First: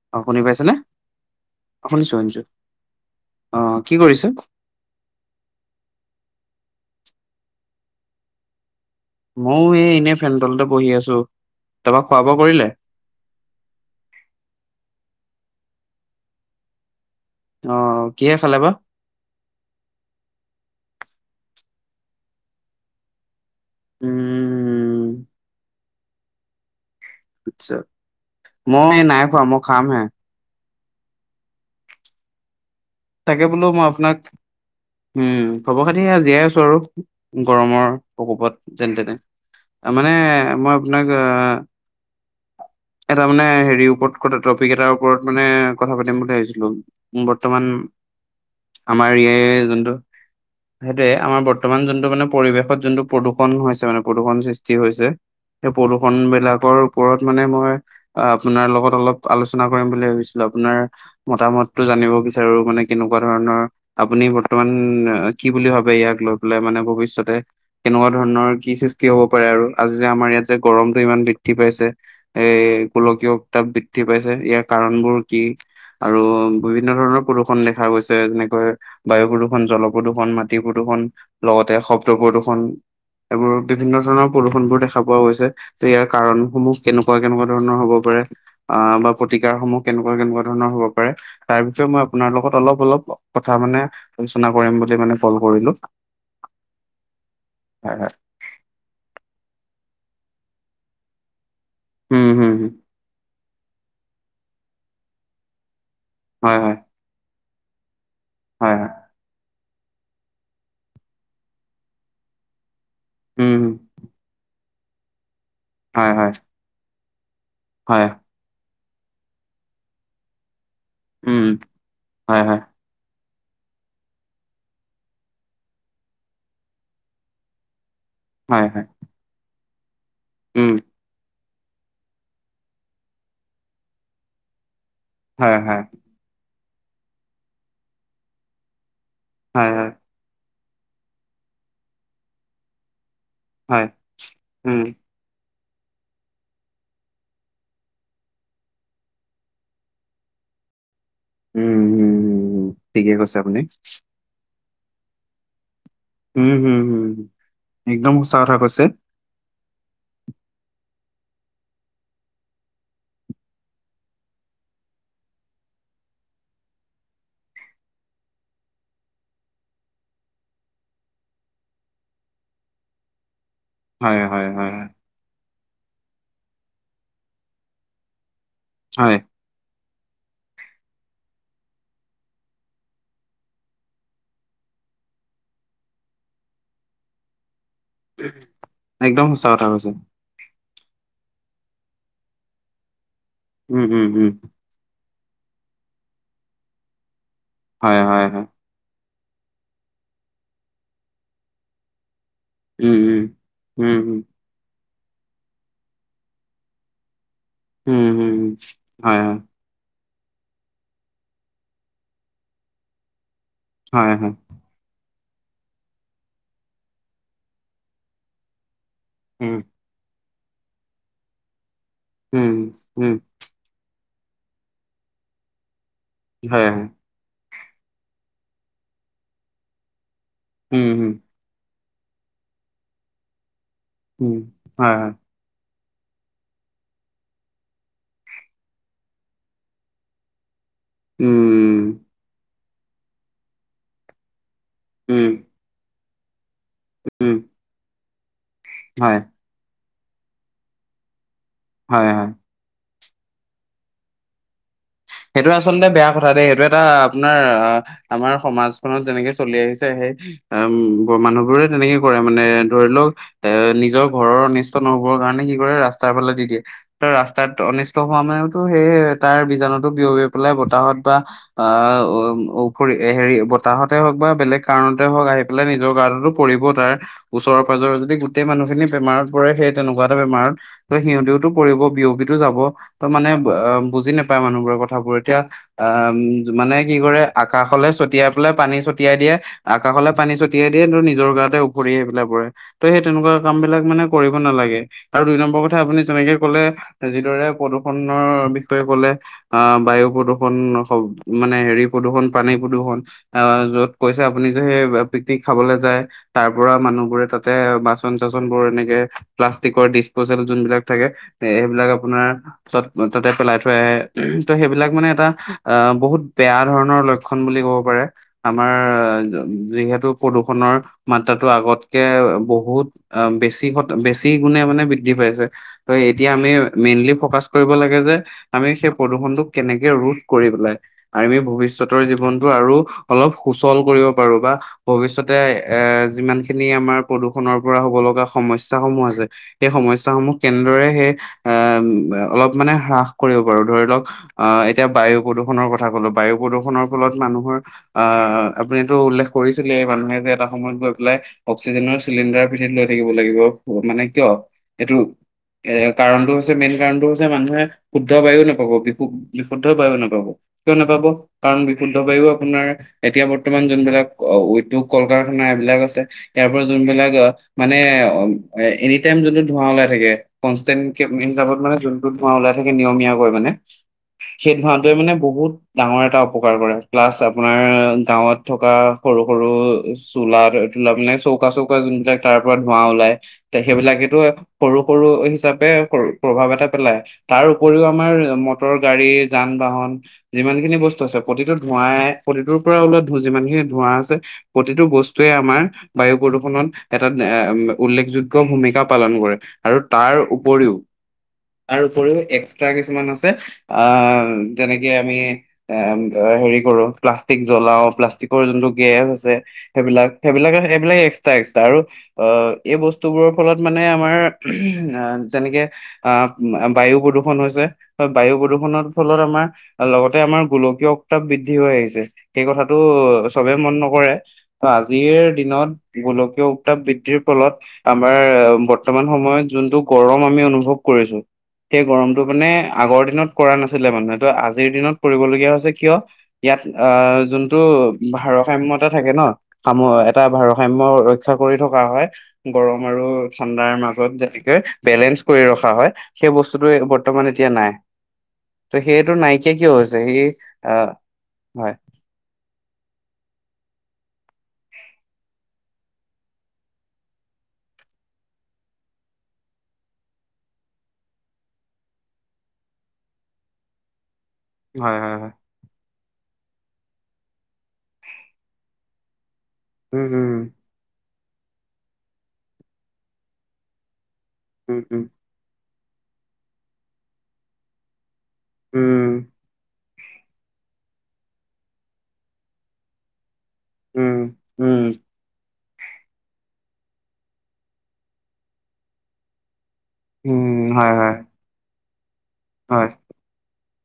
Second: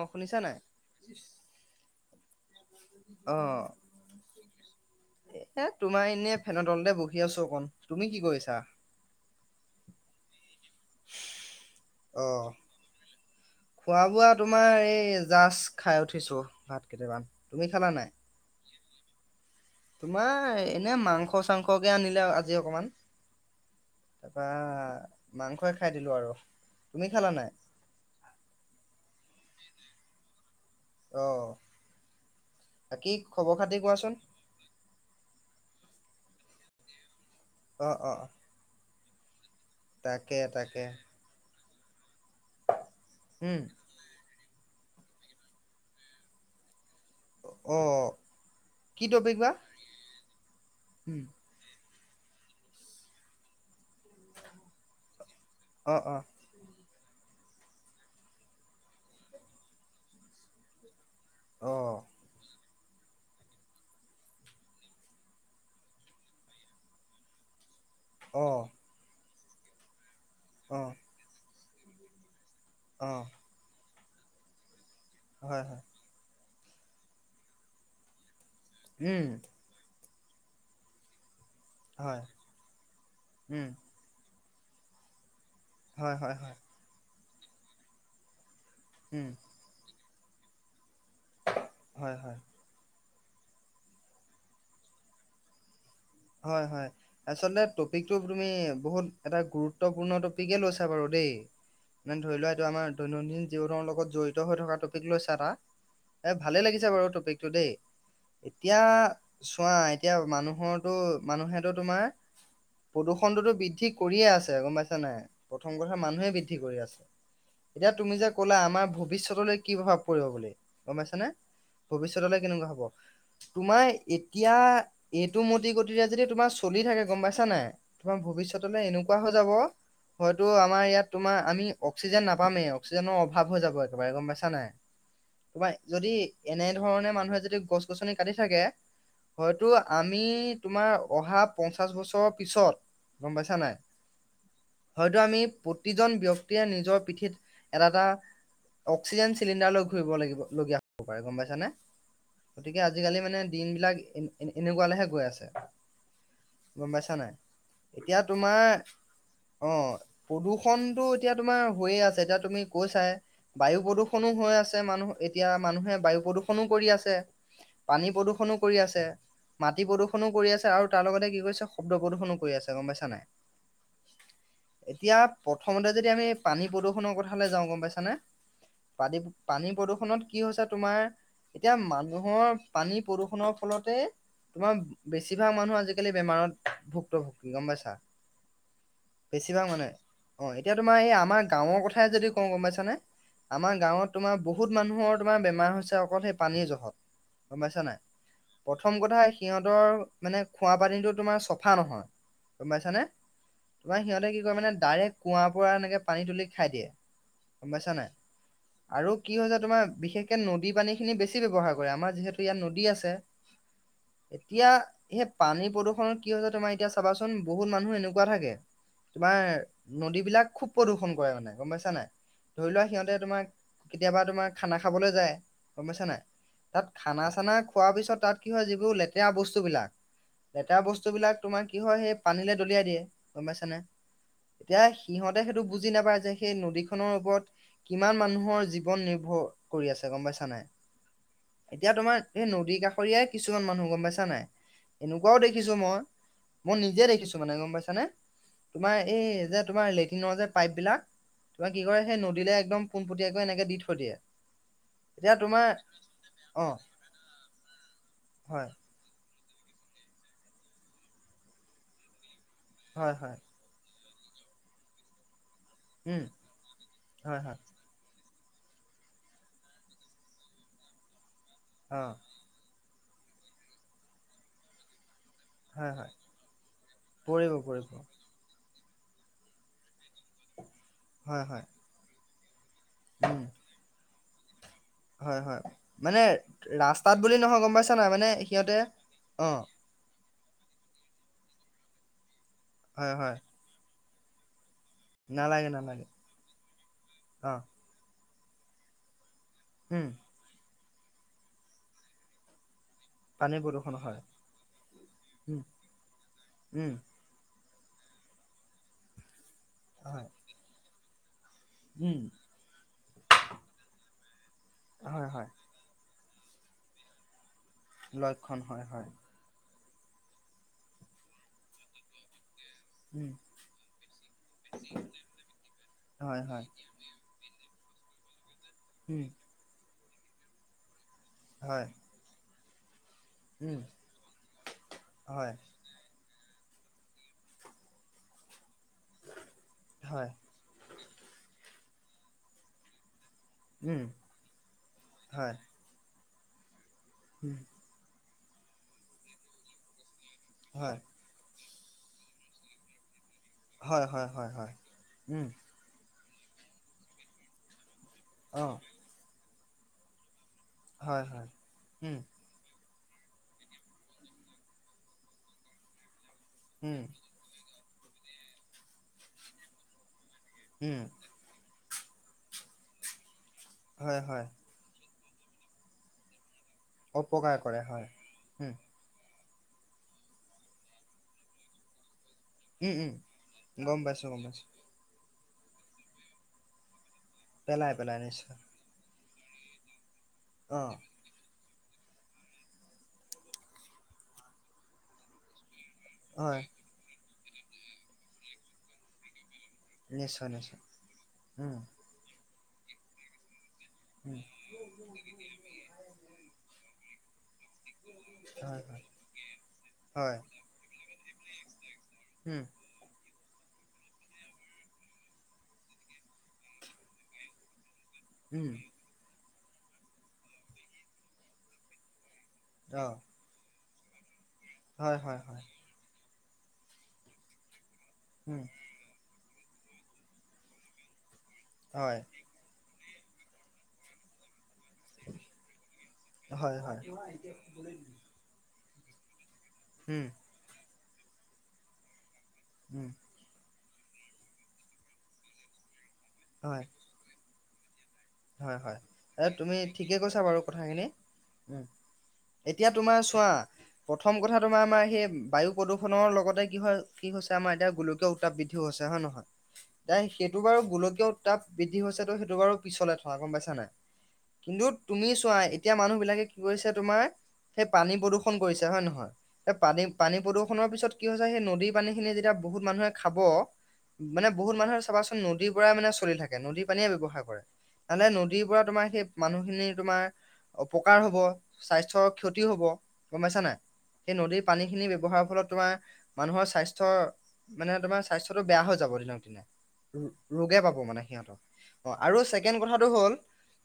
অ শুনিছা শুনি নাই পাইছেনে অ শুনিছো শুনিছো অ আহ। কি কৰিছে এ তোমাৰ এনেই ফেন তলতে বহি আছো অকন। তুমি কি কৰিছা। ময়ও এই এনেই ফেণ তলতে বহি আছো তাৰপৰা খোৱা বোৱা অ'। কৰিলে। খোৱা বোৱা তোমাৰ এই জাষ্ট খাই উঠিছো ভাত কেইটামান। তুমি অ খালা নাই? কিহে খালে বা। তোমাৰ এনে মাংস চাংসকে আনিলে আও আজি অকমান। তাৰপা উম মাংসই খাই দিলো আৰু তুমি খালা ন ছ মই এই নাই খোৱা মই খাম হে। অঁ। তাকে বোলো খাতি মই কোৱাচোন? আপোনাক উম খবৰ খাতি জীয়াই আছো আৰু গৰমৰ অ', অ', প্ৰকোপত যেন তেনে ত মানে তাকে মই তাকে, আপোনাক। অঁ এটা মানে উম, হেৰি ওপৰত, টপিক এটাৰ ওপৰত মানে কথা পাতিম বুলি ভাবিছিলো বৰ্তমান, অ', কি আমাৰ ইয়ে টপিক বা? যোনটো সেইটোয়ে উম, আমাৰ বৰ্তমান যোনটো মানে পৰিৱেশত যোনটো প্ৰদূষণ হৈছে মানে। প্ৰদূষণ সৃষ্টি হৈছে সেই অ', প্ৰদূষণ অ', বিলাকৰ, ওপৰত মানে মই আপোনাৰ লগত অলপ আলোচনা কৰিম বুলি ভাবিছিলো আপোনাৰ। মতামতটো অ', জানিব বিচাৰো মানে কেনেকুৱা ধৰণৰ আপুনি বৰ্তমান কি বুলি ভাবে ইয়াক লৈ পেলাই মানে ভৱিষ্যতে। তেনেকুৱা ধৰণৰ অ', কি সৃষ্টি হব পাৰে আৰু? আজি যে আমাৰ ইয়াত যে অ', গৰমতটো ইমান বৃদ্ধি পাইছে, এই অ', গোলকীয় তাপ বৃদ্ধি পাইছে ইয়াৰ কাৰণবোৰ কি? হয় হয়, আৰু বিভিন্ন ধৰণৰ প্ৰদূষণ দেখা গৈছে। যেনেকৈ উম, বায়ু প্ৰদূষণ, জল প্ৰদূৰ্ষণ, মাটি প্ৰদূৰ্ষণ, লগতে শব্দ হয়, প্ৰদূৰ্ষন এইবোৰ উম। বিভিন্ন ধৰণৰ প্ৰদূষন বোৰ দেখা পোৱা গৈছে, ত ইয়াৰ হয় হয় হয় কাৰণসমূহ কেনেকুৱা-কেনেকুৱা ধৰণৰ হব পাৰে? অ, বা উম প্ৰতিকাৰসমূহ কেনেকুৱা কেনেকুৱা ধৰণৰ হব পাৰে? তাৰ ভিতৰত মই হয় আপোনাৰ হয় লগত অলপ-অলপ কথা মানে আলোচনা কৰিম বুলি মানে কল কৰিলো। হয়-হয় আচলতে হয় হয় টপিকটো তুমি বহুত এটা গুৰুত্বপূৰ্ণ টপিকে লৈছা বাৰু দেই। মানে উম ধৰি লোৱা হম এইটো হম আমাৰ দৈনন্দিন জীৱনৰ লগত জড়িত হৈ থকা টপিক লৈছা এটা, এ হয় ভালে হয় লাগিছে বাৰু টপিক টো দেই। হয় এতিয়া হয় চোৱা এতিয়া মানুহৰ মানুহেতো তোমাৰ প্ৰদূষণটোতো উম হম বৃদ্ধি কৰিয়ে আছে, গম পাইছা নাই? প্ৰথম কথা হয় মানুহে হয় বৃদ্ধি কৰি আছে, এতিয়া হয় তুমি যে ক'লা আমাৰ ভৱিষ্যতলে কি প্ৰভাৱ পৰিব বুলি? গম পাইছানে? উম ভৱিষ্যতলৈ হয় হয় কেনেকুৱা হব? তোমাৰ এতিয়া এইটো ম গতিৰে যদি তোমাৰ চলি থাকে গম পাইছা নাই, তোমাৰ হয় ভৱিষ্যতলৈ হয় এনেকুৱা হৈ যাব হয়তো উম আমাৰ ইয়াত তোমাৰ আমি অক্সিজেন নাপামেই অক্সিজেনৰ অভাৱ হৈ যাব একেবাৰে, গম পাইছা নাই? হয় কোবাই হয় যদি এনেধৰণে মানুহে যদি গছ-গছনি কাটি থাকে, হয়তো হয় হয় আমি তোমাৰ অহা পঞ্চাশ বছৰৰ পিছত, গম পাইছা নাই? হয় উম হয় টো আমি প্ৰতিজন ব্যক্তিয়ে নিজৰ পিঠিত এটা-এটা, অক্সিজেন চিলিণ্ডাৰ লৈ ঘূৰিব লাগিব লগীয়া হব পাৰে গম পাইছা নে? উম হম হম গতিকে ঠিকে আজিকালি কৈছে মানে আপুনি দিনবিলাক এনেকুৱালেহে গৈ আছে। উম হম গম হম পাইছা নাই? একদম এতিয়া সঁচা কথা কৈছে। তোমাৰ অ, প্ৰদূষণতটো এতিয়া তোমাৰ হৈয়ে আছে, এতিয়া তুমি কৈছাহে। বায়ু প্ৰদূৰ্ষনো হৈ আছে, মানুহ এতিয়া মানুহে বায়ু প্ৰদূষণো কৰি আছে। পানী প্ৰদূষণো কৰি আছে, মাটি প্ৰদূষণ কৰি আছে আৰু তাৰ লগতে কি কৰিছে শব্দ প্ৰদূষণো কৰি আছে গম পাইছা নাই। হয়-হয়-হয়-হয়। এতিয়া প্ৰথমতে যদি আমি পানী প্ৰদূষণৰ কথালে যাওঁ, গম পাইছানে? হয়। পানী পানী প্ৰদূষণত কি হৈছে তোমাৰ এতিয়া মানুহৰ পানী প্ৰদূষনৰ ফলতে তোমাৰ বেছিভাগ মানুহ আজিকালি বেমাৰত ভুক্তভুগী। গম পাইছা? একদম সঁচা বেছিভাগ কথা মানে কৈছে। অ, এতিয়া তোমাৰ এই আমাৰ গাঁৱৰ কথাই যদি কওঁ, গম পাইছানে? আমাৰ উম, উম, গাঁৱত উম, তোমাৰ বহুত বহুত মানুহৰ তোমাৰ বেমাৰ হৈছে অকল সেই পানীৰ জহত গম পাইছা হয়, নাই হয়, হয়, প্ৰথম কথা সিহঁতৰ মানে খোৱা পানীটো তোমাৰ চফা নহয়। গম উম, পাইছানে উম। উম, তোমাৰ উম, সিহঁতে কি কয় মানে ডাইৰেক্ট কুঁৱাৰ পৰা এনেকে পানী তুলি খাই দিয়ে। গম পাইছা নাই উম, উম, উম, আৰু হয়, কি হয়, হৈছে তোমাৰ বিশেষ কে নদী পানী খিনি বেছি ব্যৱহাৰ কৰে আমাৰ যিহেতু ইয়াত নদী আছে। হয়-হয়, এতিয়া সেই পানীৰ প্ৰদূষণত কি হৈছে তোমাৰ এতিয়া চাবাচোন বহুত মানুহ এনেকুৱা থাকে, তোমাৰ উম, নদীবিলাক খুব প্ৰদূষণ কৰে মানে গম পাইছা নাই, উম, ধৰি লোৱা উম, সিহঁতে তোমাক কেতিয়াবা তোমাৰ খানা খাবলে যায় গম পাইছা নাই। হয়-হয়। তাত খানা চানা খোৱাৰ পিছত তাত কি হয়, যিবোৰ লেতেৰা বস্তুবিলাক লেতেৰা উম, উম, বস্তুবিলাক তোমাৰ কি হয় সেই পানীলৈ দলিয়াই দিয়ে গম পাইছানে? উম, এতিয়া হয়, হয়, সিহত তে সেইটো বুজি নাপায় যে সেই নদীখনৰ ওপৰত কিমান মানুহৰ জীৱন নিৰ্ভৰ কৰি আছে গম পাইছা নাই। উম, এতিয়া তোমাৰ এই নদী কাষৰীয়াই কিছুমান মানুহ গম পাইছা নাই। উম, এনেকুৱাও দেখিছো মই, মই নিজে উম, দেখিছো মানে গম পাইছানে তোমাৰ হয়, এই যে তোমাৰ লেট্ৰিনৰ যে পাইপ বিলাক তোমাৰ কি কৰে হয়, সেই হয়। নদীলে একদম পোনপটীয়াকৈ এনেকে দি থৈ দিয়ে এতিয়া সেইটো তোমাৰ আচলতে বেয়া কথা দেই সেইটো অ এটা আপোনাৰ আ আমাৰ হয় সমাজ ত যেনেকে চলি আহিছে সেই অ' মানুহবোৰে তেনেকে কৰে মানে ধৰি লওক হয় হয় এ নিজৰ ঘৰৰ অনিষ্ট নহবৰ কাৰণে কি কৰে ৰাচ ৰাস্তাৰ উম ফালে দি দিয়ে ত হয় ৰাস্তাত হয় অনিষ্ট হোৱা মানেওতো সেই তাৰ বীজাণুত বিয়পী পেলাই বতাহত বা অ হেৰি বতাহতে হওক বা বেলেগ কাৰণতে হওক আহি হয় নিজৰ হয় গাতো পৰিবও তাৰ পৰিব ওচৰৰ পৰিব পাজৰেৰ যদি গোটেই মানুহখিনি বেমাৰত পৰে সেই তেনেকুৱা এটা বেমাৰত ত হয় সিহতিওতো হয় পৰিব বিয়পিটো যাব ত মানে উম অ' বুজি নাপায় মানুহবোৰে এতিয়া হয় হয় মানে অ' মানে কি ৰাস্তাত কৰে বুলি নহয় গম আকাশলে পাইছা নাই মানে ছটিয়াই পেলাই পানী সিহঁতে ছটিয়াই দিয়ে অ কাষলৈলে পানী ছটিয়াই দিয়ে তোৰ নিজৰ গাতে উফৰি আহি পেলাই পৰে ত' সেই হয় তেনেকুৱা হয় কাম বিলাক মানে কৰিব নালাগে আৰু দুই নম্বৰ নালাগে কথা আপুনি নালাগে যেনেকে কলে যিদৰে অ বিষয়ে কলে অ' বায়ু উম প্ৰদূষণ ষণ হওঁক মানে হেৰি প্ৰদূৰষণ পানী প্ৰদূৰ্ষণ আ পানী য'ত প্ৰদূষণ হয় কৈছে আপুনি যে সেই পিকনিক উম খাবলৈ যায় তাৰ পৰা উম মানুহবোৰে তাত তাতে বাচন চাচন বোৰ এনেকে প্লাষ্টিকৰ হয় ডিচপ'জেল যোনবিলাক থাকে সেইবিলাক উম, আপোনাৰ তাতে পেলাই থৈ আহে ত' সেইবিলাক মানে এটা হয় হয় আ বহুত বেয়া ধৰণৰ লক্ষণ বুলি ক'ব পাৰে লক্ষণ আমাৰ হয় হয়। যিহেতু প্ৰদূষণৰ মাত্ৰাটো আগতকে বহুত অ' উম, বেছি বেছি গুণে মানে বৃদ্ধি পাইছে ত এতিয়া হয় আমি হয়। মেইনলি ফকাচ কৰিব লাগে যে আমি সেই উম, প্ৰদূষনটো কেনেকে ৰোধ কৰি পেলাই আমি হয়। ভৱিষ্যতৰ জীৱনটো আৰু অলপ সুচল উম, কৰিব পাৰো বা ভৱিষ্যতে হয় এ যিমানখিনি আমাৰ প্ৰদূষনৰ পৰা হ'ব লগা সমস্যা সমূহ আছে সেই সমস্যা হয়। সমূহ কেনেদৰে সেই অ' অলপ মানে হ্ৰাস কৰিব পাৰো ধৰি লওক উম, আ এতিয়া বায়ু হয়। প্ৰদূৰণৰ কথা কলো বায়ু প্ৰদূষণৰ ফলত মানুহৰ উম, আ আপুনিটো উল্লেখ কৰিছিলে এই মানুহে যে এটা সময়ত গৈ হয়। পেলাই অক্সিজেনৰ চিলিণ্ডাৰ পিন্ধিত লৈ থাকিব লাগিব মানে হয় হয় কিয় হয় হয়। এইটো উম, এ কাৰণটো হৈছে মেইন কাৰণটো হৈছে মানুহে শুদ্ধ বায়ুও নাপাব অ' বিশুদ্ধ বায়ু নাপাব কিয় নাপাব হয় হয়। কাৰণ বিশুদ্ধ উম, বায়ু আপোনাৰ এতিয়া বৰ্তমান যোনবিলাক উদ্যোগ কল কাৰখানা এইবিলাক আছে ইয়াৰ পৰা উম, যোনবিলাক মানে এনি টাইম যোনটো ধোঁৱা ওলাই থাকে কনস্তেন উম, কে মেইন হিচাপত মানে যোন ধোঁৱা ওলাই থাকে নিয়মীয়াকৈ মানে হয় হয়। সেই ধোঁৱাটোৱে মানে বহুত ডাঙৰ এটা অপকাৰ কৰে প্লাছ আপোনাৰ অপকাৰ কৰে হয়। গাঁৱত থকা উম, সৰু সৰু চোলা তোলা মানে চৌকা চৌকা যোনবিলাক তাৰ পৰা ধোৱা উম, ওলাই উম, ত গম সেইবিলাকেতো পাইছোঁ গম পাইছোঁ। সৰু সৰু হিচাপে প্ৰভাৱ এটা পেলায় তাৰ উপৰিও পেলাই আমাৰ পেলাই নিশ্চয়। মটৰ গাড়ী যান বাহন যিমান খিনি অ' বস্তু আছে প্ৰতিটো ধোঁৱাই প্ৰতিটোৰ পৰা ওলোৱা ধ যিমান খিনি ধোঁৱা আছে প্ৰতিটো বস্তুৱে আমাৰ বায়ু হয় প্ৰদূষণত এটা উল্লেখযোগ্য ভূমিকা পালন কৰে আৰু তাৰ নিশ্চয় উপৰিও নিশ্চয়। উম, তাৰ উপৰিও এক্সট্ৰা কিছুমান আছে অ' উম, যেনেকে আমি এ হেৰি কৰো প্লাষ্টিক জ্বলাও প্লাষ্টিকৰ যোনটো হয় হয় গেছ আছে সেইবিলাক হয়। সেইবিলাকে সেইবিলাক এক্সট্ৰা এক্সট্ৰা আৰু অ' উম, এই বস্তু বস্তুবোৰৰ ফলত মানে আমাৰ যেনেকে অ' বায়ু প্ৰদূষণ হৈছে বায়ু উম, প্ৰদূষণৰ ফলত আমাৰ লগতে আমাৰ গোলকীয় উত্তাপ বৃদ্ধি হৈ আহিছে। সেই কথাটো অ' চবে মন নকৰে, ত' হয় আজিৰ হয় হয়। দিনত গোলকীয় উত্তাপ বৃদ্ধিৰ ফলত আমাৰ উম, বৰ্তমান সময়ত যোনটো গৰম আমি অনুভৱ কৰিছো। সেই গৰমটো হয় মানে আগৰ দিনত কৰা নাছিলে মানুহটো আজিৰ দিনত কৰিবলগীয়া হৈছে কিয় ইয়াত হয় হয়। আহ, যোনটো ভাৰসাম্যতা থাকে ন। সাম্য এটা উম, ভাৰসাম্য ৰক্ষা কৰি থকা হয়, গৰম আৰু উম। ঠাণ্ডাৰ মাজত যেনেকে বেলেঞ্চ কৰি ৰখা হয়, সেই বস্তুটো হয়, বৰ্তমান এতিয়া নাই। হয়, ত হয়, সেইটো এ নাইকীয়া কিয় তুমি হৈছে ঠিকে সি কৈছা বাৰু আহ, কথাখিনি। হয়। উম। এতিয়া তোমাৰ চোৱা? প্ৰথম কথা তোমাৰ আমাৰ সেই বায়ু প্ৰদূষণৰ লগতে কি হয় কি হৈছে, আমাৰ এতিয়া গোলকীয় উত্তাপ বৃদ্ধি হৈছে হয় নে নহয়। তাই সেইটো বাৰু গোলকীয় উত্তাপ বৃদ্ধি হৈছে তো সেইটো বাৰু পিছলে গম পাইছা নাই কিন্তু হয় হয় তুমি হয় চোৱা এতিয়া মানুহ বিলাকে কি কৰিছে তোমাৰ সেই পানী প্ৰদূৰ্ষণ কৰিছে হয় নহয়। সেই পানী উম পানী প্ৰদূষণ পিছত কি হৈছে সেই নদী পানী খিনি যেতিয়া বহুত মানুহে খাব। মানে বহুত উম মানুহে উম চাবা চোন নদীৰ পৰা মানে চলি থাকে নদীৰ পানীয়ে ব্যৱহাৰ কৰে। তেনে নদীৰ পৰা তোমাৰ উম সেই মানুহখিনিৰ তোমাৰ অপকাৰ হব, স্বাস্থ্যৰ ক্ষতি হ'ব। গম পাইছা নাই। উম উম সেই নদীৰ উম পানী খিনি ব্যৱহাৰৰ ফলত তোমাৰ মানুহৰ স্বাস্থ্য মানে তোমাৰ স্বাস্থ্যটো বেয়া হৈ যাব দিনক দিনে। উম ৰোগে হয় পাব হয় মানে সিহঁতক অ, আৰু ছেকেণ্ড হয় কথাটো হ'ল?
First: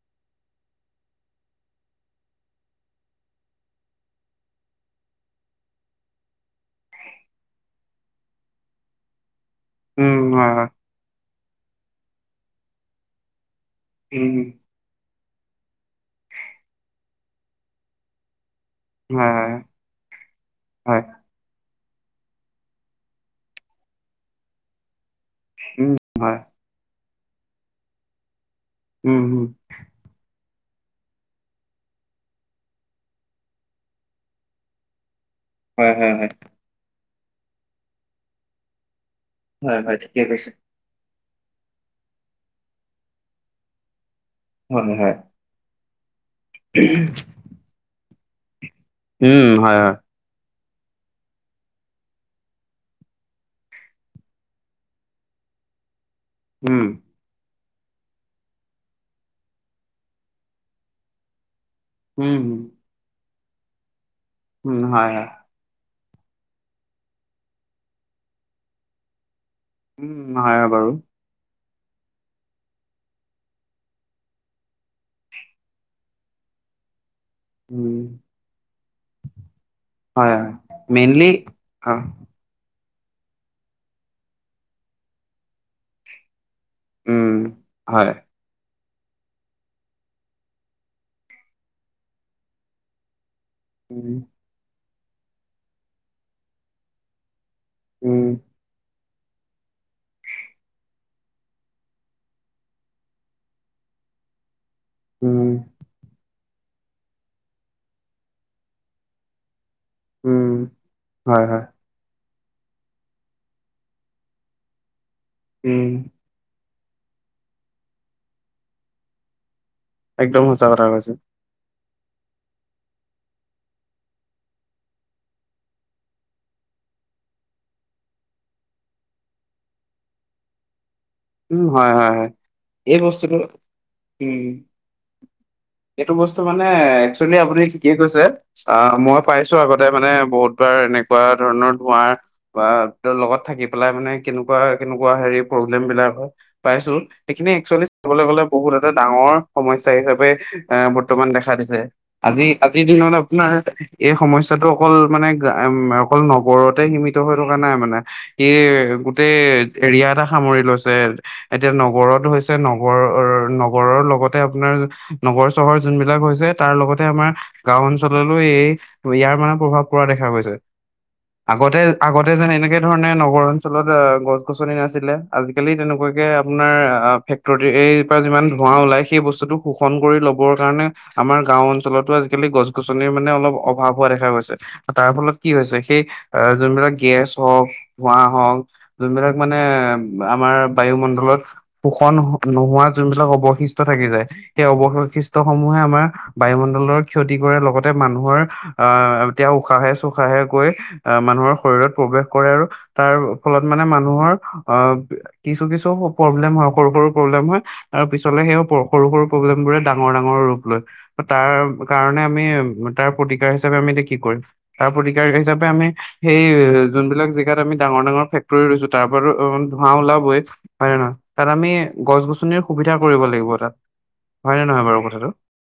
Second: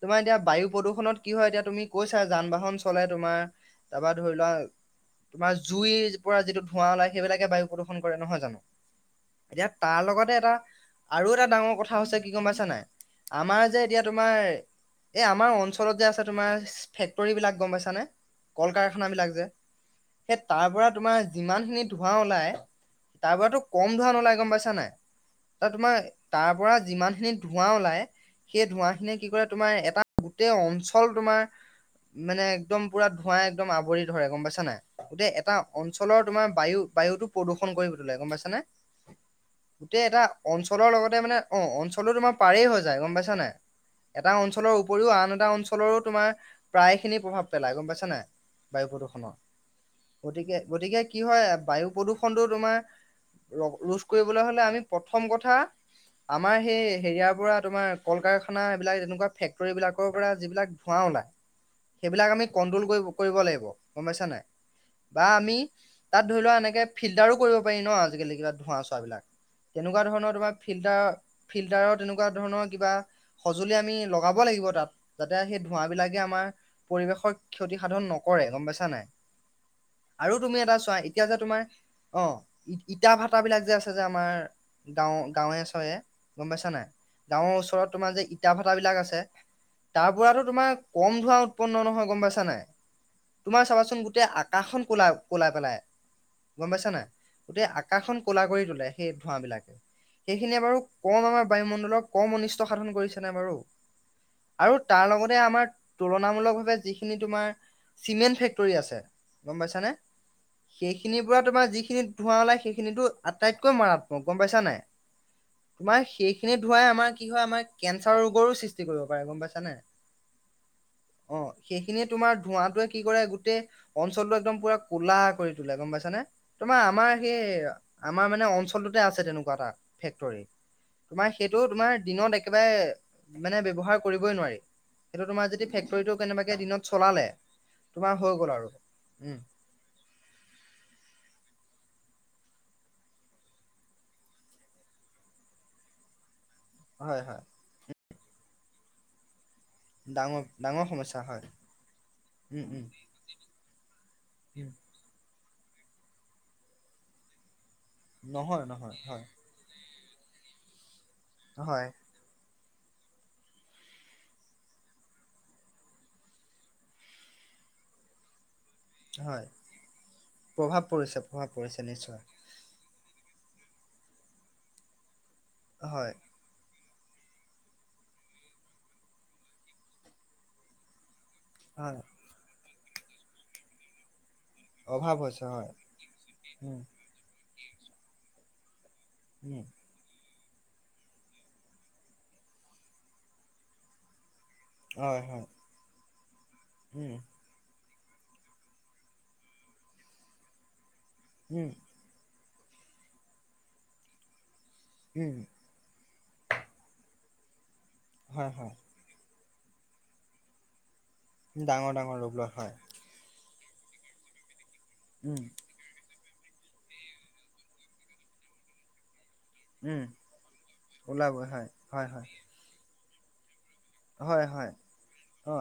তোমাৰ এতিয়া বায়ু প্ৰদূষণত কি হয়, এতিয়া তুমি কৈছা যান বাহন চলে তোমাৰ তাৰপৰা ধৰি লোৱা তোমাৰ জুইৰ পৰা যিটো ধোঁৱা ওলাই সেইবিলাকে বায়ু প্ৰদূষণ কৰে নহয় জানো। এতিয়া তাৰ উম লগতে এটা হয় হয় আৰু এটা ডাঙৰ কথা হৈছে কি গম পাইছা নাই। আমাৰ যে এতিয়া উম তোমাৰ এই আমাৰ অঞ্চলত যে আছে তোমাৰ ফেক্টৰী বিলাক গম পাইছানে। কল কাৰ খানা হয় বিলাক যে হয় সেই তাৰ পৰা হয় তোমাৰ যিমান খিনি ধোঁৱা ওলাই তাৰ পৰাতো কম ধোঁৱা নোলাই ওলাই গম পাইছা নাই। এ উম তোমাৰ হয় তাৰ পৰা যিমান খিনি ধোঁৱা ওলাই। সেই ধোঁৱা খিনি উম কি উম কৰে তোমাৰ এটা গোটেই অঞ্চল তোমাৰ মানে একদম পুৰা ধোঁৱাই একদম আৱৰি ধৰে গম পাইছা নাই। গোটেই এটা হয়, হয়, অঞ্চলৰ হয়। তোমাৰ বায়ু বায়ুতটো প্ৰদূষণ কৰি তোলে গম পাইছা নে। হয়, হয়, গোটেই এটা ঠিকে কৈছে। অঞ্চলৰ লগতে মানে অ, অঞ্চলো তোমাৰ পাৰেই হৈ যায় গম পাইছা নাই। এটা অঞ্চলৰ হয়, উপৰিও হয়। আন এটা অঞ্চলৰো তোমাৰ প্ৰায় খিনি প্ৰভাৱ পেলাই গম পাইছা নাই। বায়ু প্ৰদূৰষণৰ উম, হয়, হয়। গতিকে গতিকে কি হয়, বায়ু প্ৰদূষণটো তোমাৰ ৰ ৰোধ কৰিবলে হলে আমি প্ৰথম কথা আমাৰ সেই উম। হেৰিয়াৰ পৰা তোমাৰ কল কাৰখানা এইবিলাক এনেকোৱা ফেক্টৰী বিলাকৰ পৰা যিবিলাক ধোঁৱা ওলায়। সেইবিলাক উম, আমি কন্ট্ৰল ক কৰিব লাগিব। গম পাইছা নাই উম, হয়, হয়। বা আমি তাত ধৰি লোৱা এনেকে ফিল্টাৰো কৰিব পাৰি ন' আজিকালি কিবা ধঁৱা চোৱা বিলাক। তেনেকোৱা উম, ধৰণৰ তোমাৰ হয়, হয় বাৰু। ফিল্টাৰ-ফিল্টাৰৰ তেনেকোৱা ধৰণৰ কিবা সঁজুলি আমি লগাব লাগিব তাত, যাতে সেই ধোঁৱাবিলাকে আমাৰ পৰিৱেশৰ ক্ষতি উম, সাধন নকৰে গম পাইছা নাই। হয়, আৰু হয়। তুমি এটা চোৱা এতিয়া মেইনলি যে তোমাৰ অ, ই ইটা ভাটাবিলাক যে আছে যে আমাৰ গাঁৱ গাঁৱে-চাহয়ে গম পাইছা নাই। উম, গাঁৱৰ ওচৰত হয়। তোমাৰ যে ই ইটাভাটা বিলাক আছে তাৰ পৰাতো তোমাৰ কম ধোঁৱা উৎপন্ন নহয় গম পাইছা নাই। তোমাৰ চাবাচোন উম, গোটেই আকাশখন কলা কলা পেলাই গম পাইছা নাই। গোটেই আকা উম, আকাশখন ক'লা কৰি তোলে, সেই ধোঁৱাবিলাকে সেইখিনিয়ে বাৰু কম আমাৰ বায়ুমণ্ডলক কম অনিষ্ট সাধন কৰিছে নে বাৰু। আৰু তাৰ লগতে উম, আমাৰ তুলনামূলক ভাৱে যিখিনি তোমাৰ। চিমেন্ট ফেক্টৰী আছে গম পাইছানে উম, সেইখিনিৰ পৰা হয়, হয়। তোমাৰ যিখিনি ধোঁৱা ওলাই সেইখিনিতো আটাইতকৈ মাৰাত্মক গম পাইছা নাই উম, তোমাৰ সেইখিনি ধোঁৱাই আমাৰ কি হয় আমাৰ কেঞ্চাৰৰ ৰোগৰো সৃষ্টি কৰিব পাৰে গম পাইছানে, একদম সঁচা কথা কৈছে। অ সেইখিনিয়ে তোমাৰ ধোঁৱাটোৱে কি কৰে গোটেই অঞ্চলটো একদম পুৰা কোলা কৰি তোলে গম পাইছা নে? তোমাৰ আমাৰ সেই আমাৰ মানে অঞ্চলটোতে আছে তেনেকোৱা এটা ফেক্টৰী তোমাৰ সেইটো উম, হয়, তোমাৰ হয়, হয়। দিনত এই বস্তুটো একেবাৰে মানে ব্যৱহাৰ কৰিবই উম, নোৱাৰি। সেইটো তোমাৰ যদি ফেক্টৰীটো এইটো বস্তু কেনেবাকে মানে দিনত চলালে একচুৱেলি আপুনি তোমাৰ হৈ গ'ল আৰু উম তাতে মানে বহুত বাৰ এনেকুৱা ধৰণৰ ধোঁৱাৰ বা ত লগত থাকি পেলাই মানে কেনেকোৱা কেনেকোৱা হেৰি প্ৰব্লেম বিলাক পাইছোঁ আৰু হয় হয় শৱসেইখিনি একচুৱেলি চাবলৈ গলে বহুত এটা ডাঙৰ সমস্যা হিচাপে ডাঙৰ ডাঙৰ এহ সমস্যা বৰ্তমান হয় দেখা দিছে। আজি উম আজিৰ উম দিনত আপোনাৰ এই সমস্যাটো উম অকল মানে, এম অকল নগৰতে সীমিত হৈ থকা নাই মানে ই নহয় নহয় হয় গোটেই এৰিয়া এটা সামৰি লৈছে এতিয়া হয় নগৰতো হৈছে নগৰ নগৰৰ লগতে আপোনাৰ নগৰ চহৰ যোনবিলাক হৈছে তাৰ লগতে আমাৰ গাঁৱ অঞ্চললো এই ইয়াৰ হয় মানে প্ৰভাৱ পৰা দেখা গৈছে প্ৰভাৱ পৰিছে প্ৰভাৱ আগতে পৰিছে নিশ্চয় আগতে যেনেকে ধৰণে নগৰ অঞ্চলত অ গছ গছনি নাছিলে আজিকালি হয় তেনেকোৱাকে আপোনাৰ ফেক্টৰী এই পৰা যিমান ধোঁৱা ওলাই সেই বস্তুটো শোষণ কৰি ল'বৰ কাৰণে আমাৰ গাওঁ হয় অঞ্চলতো আজিকালি গছ গছনিৰ মানে অলপ অভাৱ হোৱা দেখা গৈছে। তাৰ অভাৱ ফলত কি হয় হৈছে সেই অহ উম যোনবিলাক গেছ হওক ধোঁৱা হওক যোনবিলাক মানে উম আমাৰ বায়ুমণ্ডলত শোষণ নোহোৱা যোনবিলাক অৱশিষ্ট থাকি যায়। সেই হয় অবশিষ্টিয় হয় সমূহে আমাৰ বায়ুমণ্ডলৰ উম, ক্ষতি কৰে লগতে। মানুহৰ আহ এতিয়া উশাহে চোশাহে গৈ আহ মানুহৰ উম, শৰীৰত প্ৰৱেশ। কৰে আৰু তাৰ ফলত মানে মানুহৰ অ উম, কিছু কিছু। প্ৰব্লেম হয় সৰু সৰু প্ৰব্লেম হয় আৰু পিছলে হয়, সেই হয়, সৰু সৰু প্ৰব্লেম বোৰে ডাঙৰ ডাঙৰ ৰূপ লয়। তাৰ ডাঙৰ ডাঙৰ কাৰণে ৰ'ব আমি লয় হয়, তাৰ প্ৰতিকাৰ হিচাপে আমি এতিয়া কি কৰিম তাৰ প্ৰতিকাৰ উম, হিচাপে আমি সেই যোনবিলাক জেগাত আমি ডাঙৰ ডাঙৰ ফেক্টৰী লৈছো তাৰ পৰা ধোঁৱা উম, ওলাবই হয় নে নহয় ওলাবই তাত হয়, আমি হয়, গছ হয়, গছনিৰ সুবিধা কৰিব লাগিব তাত হয় নে নহয় বাৰু কথাটো অ',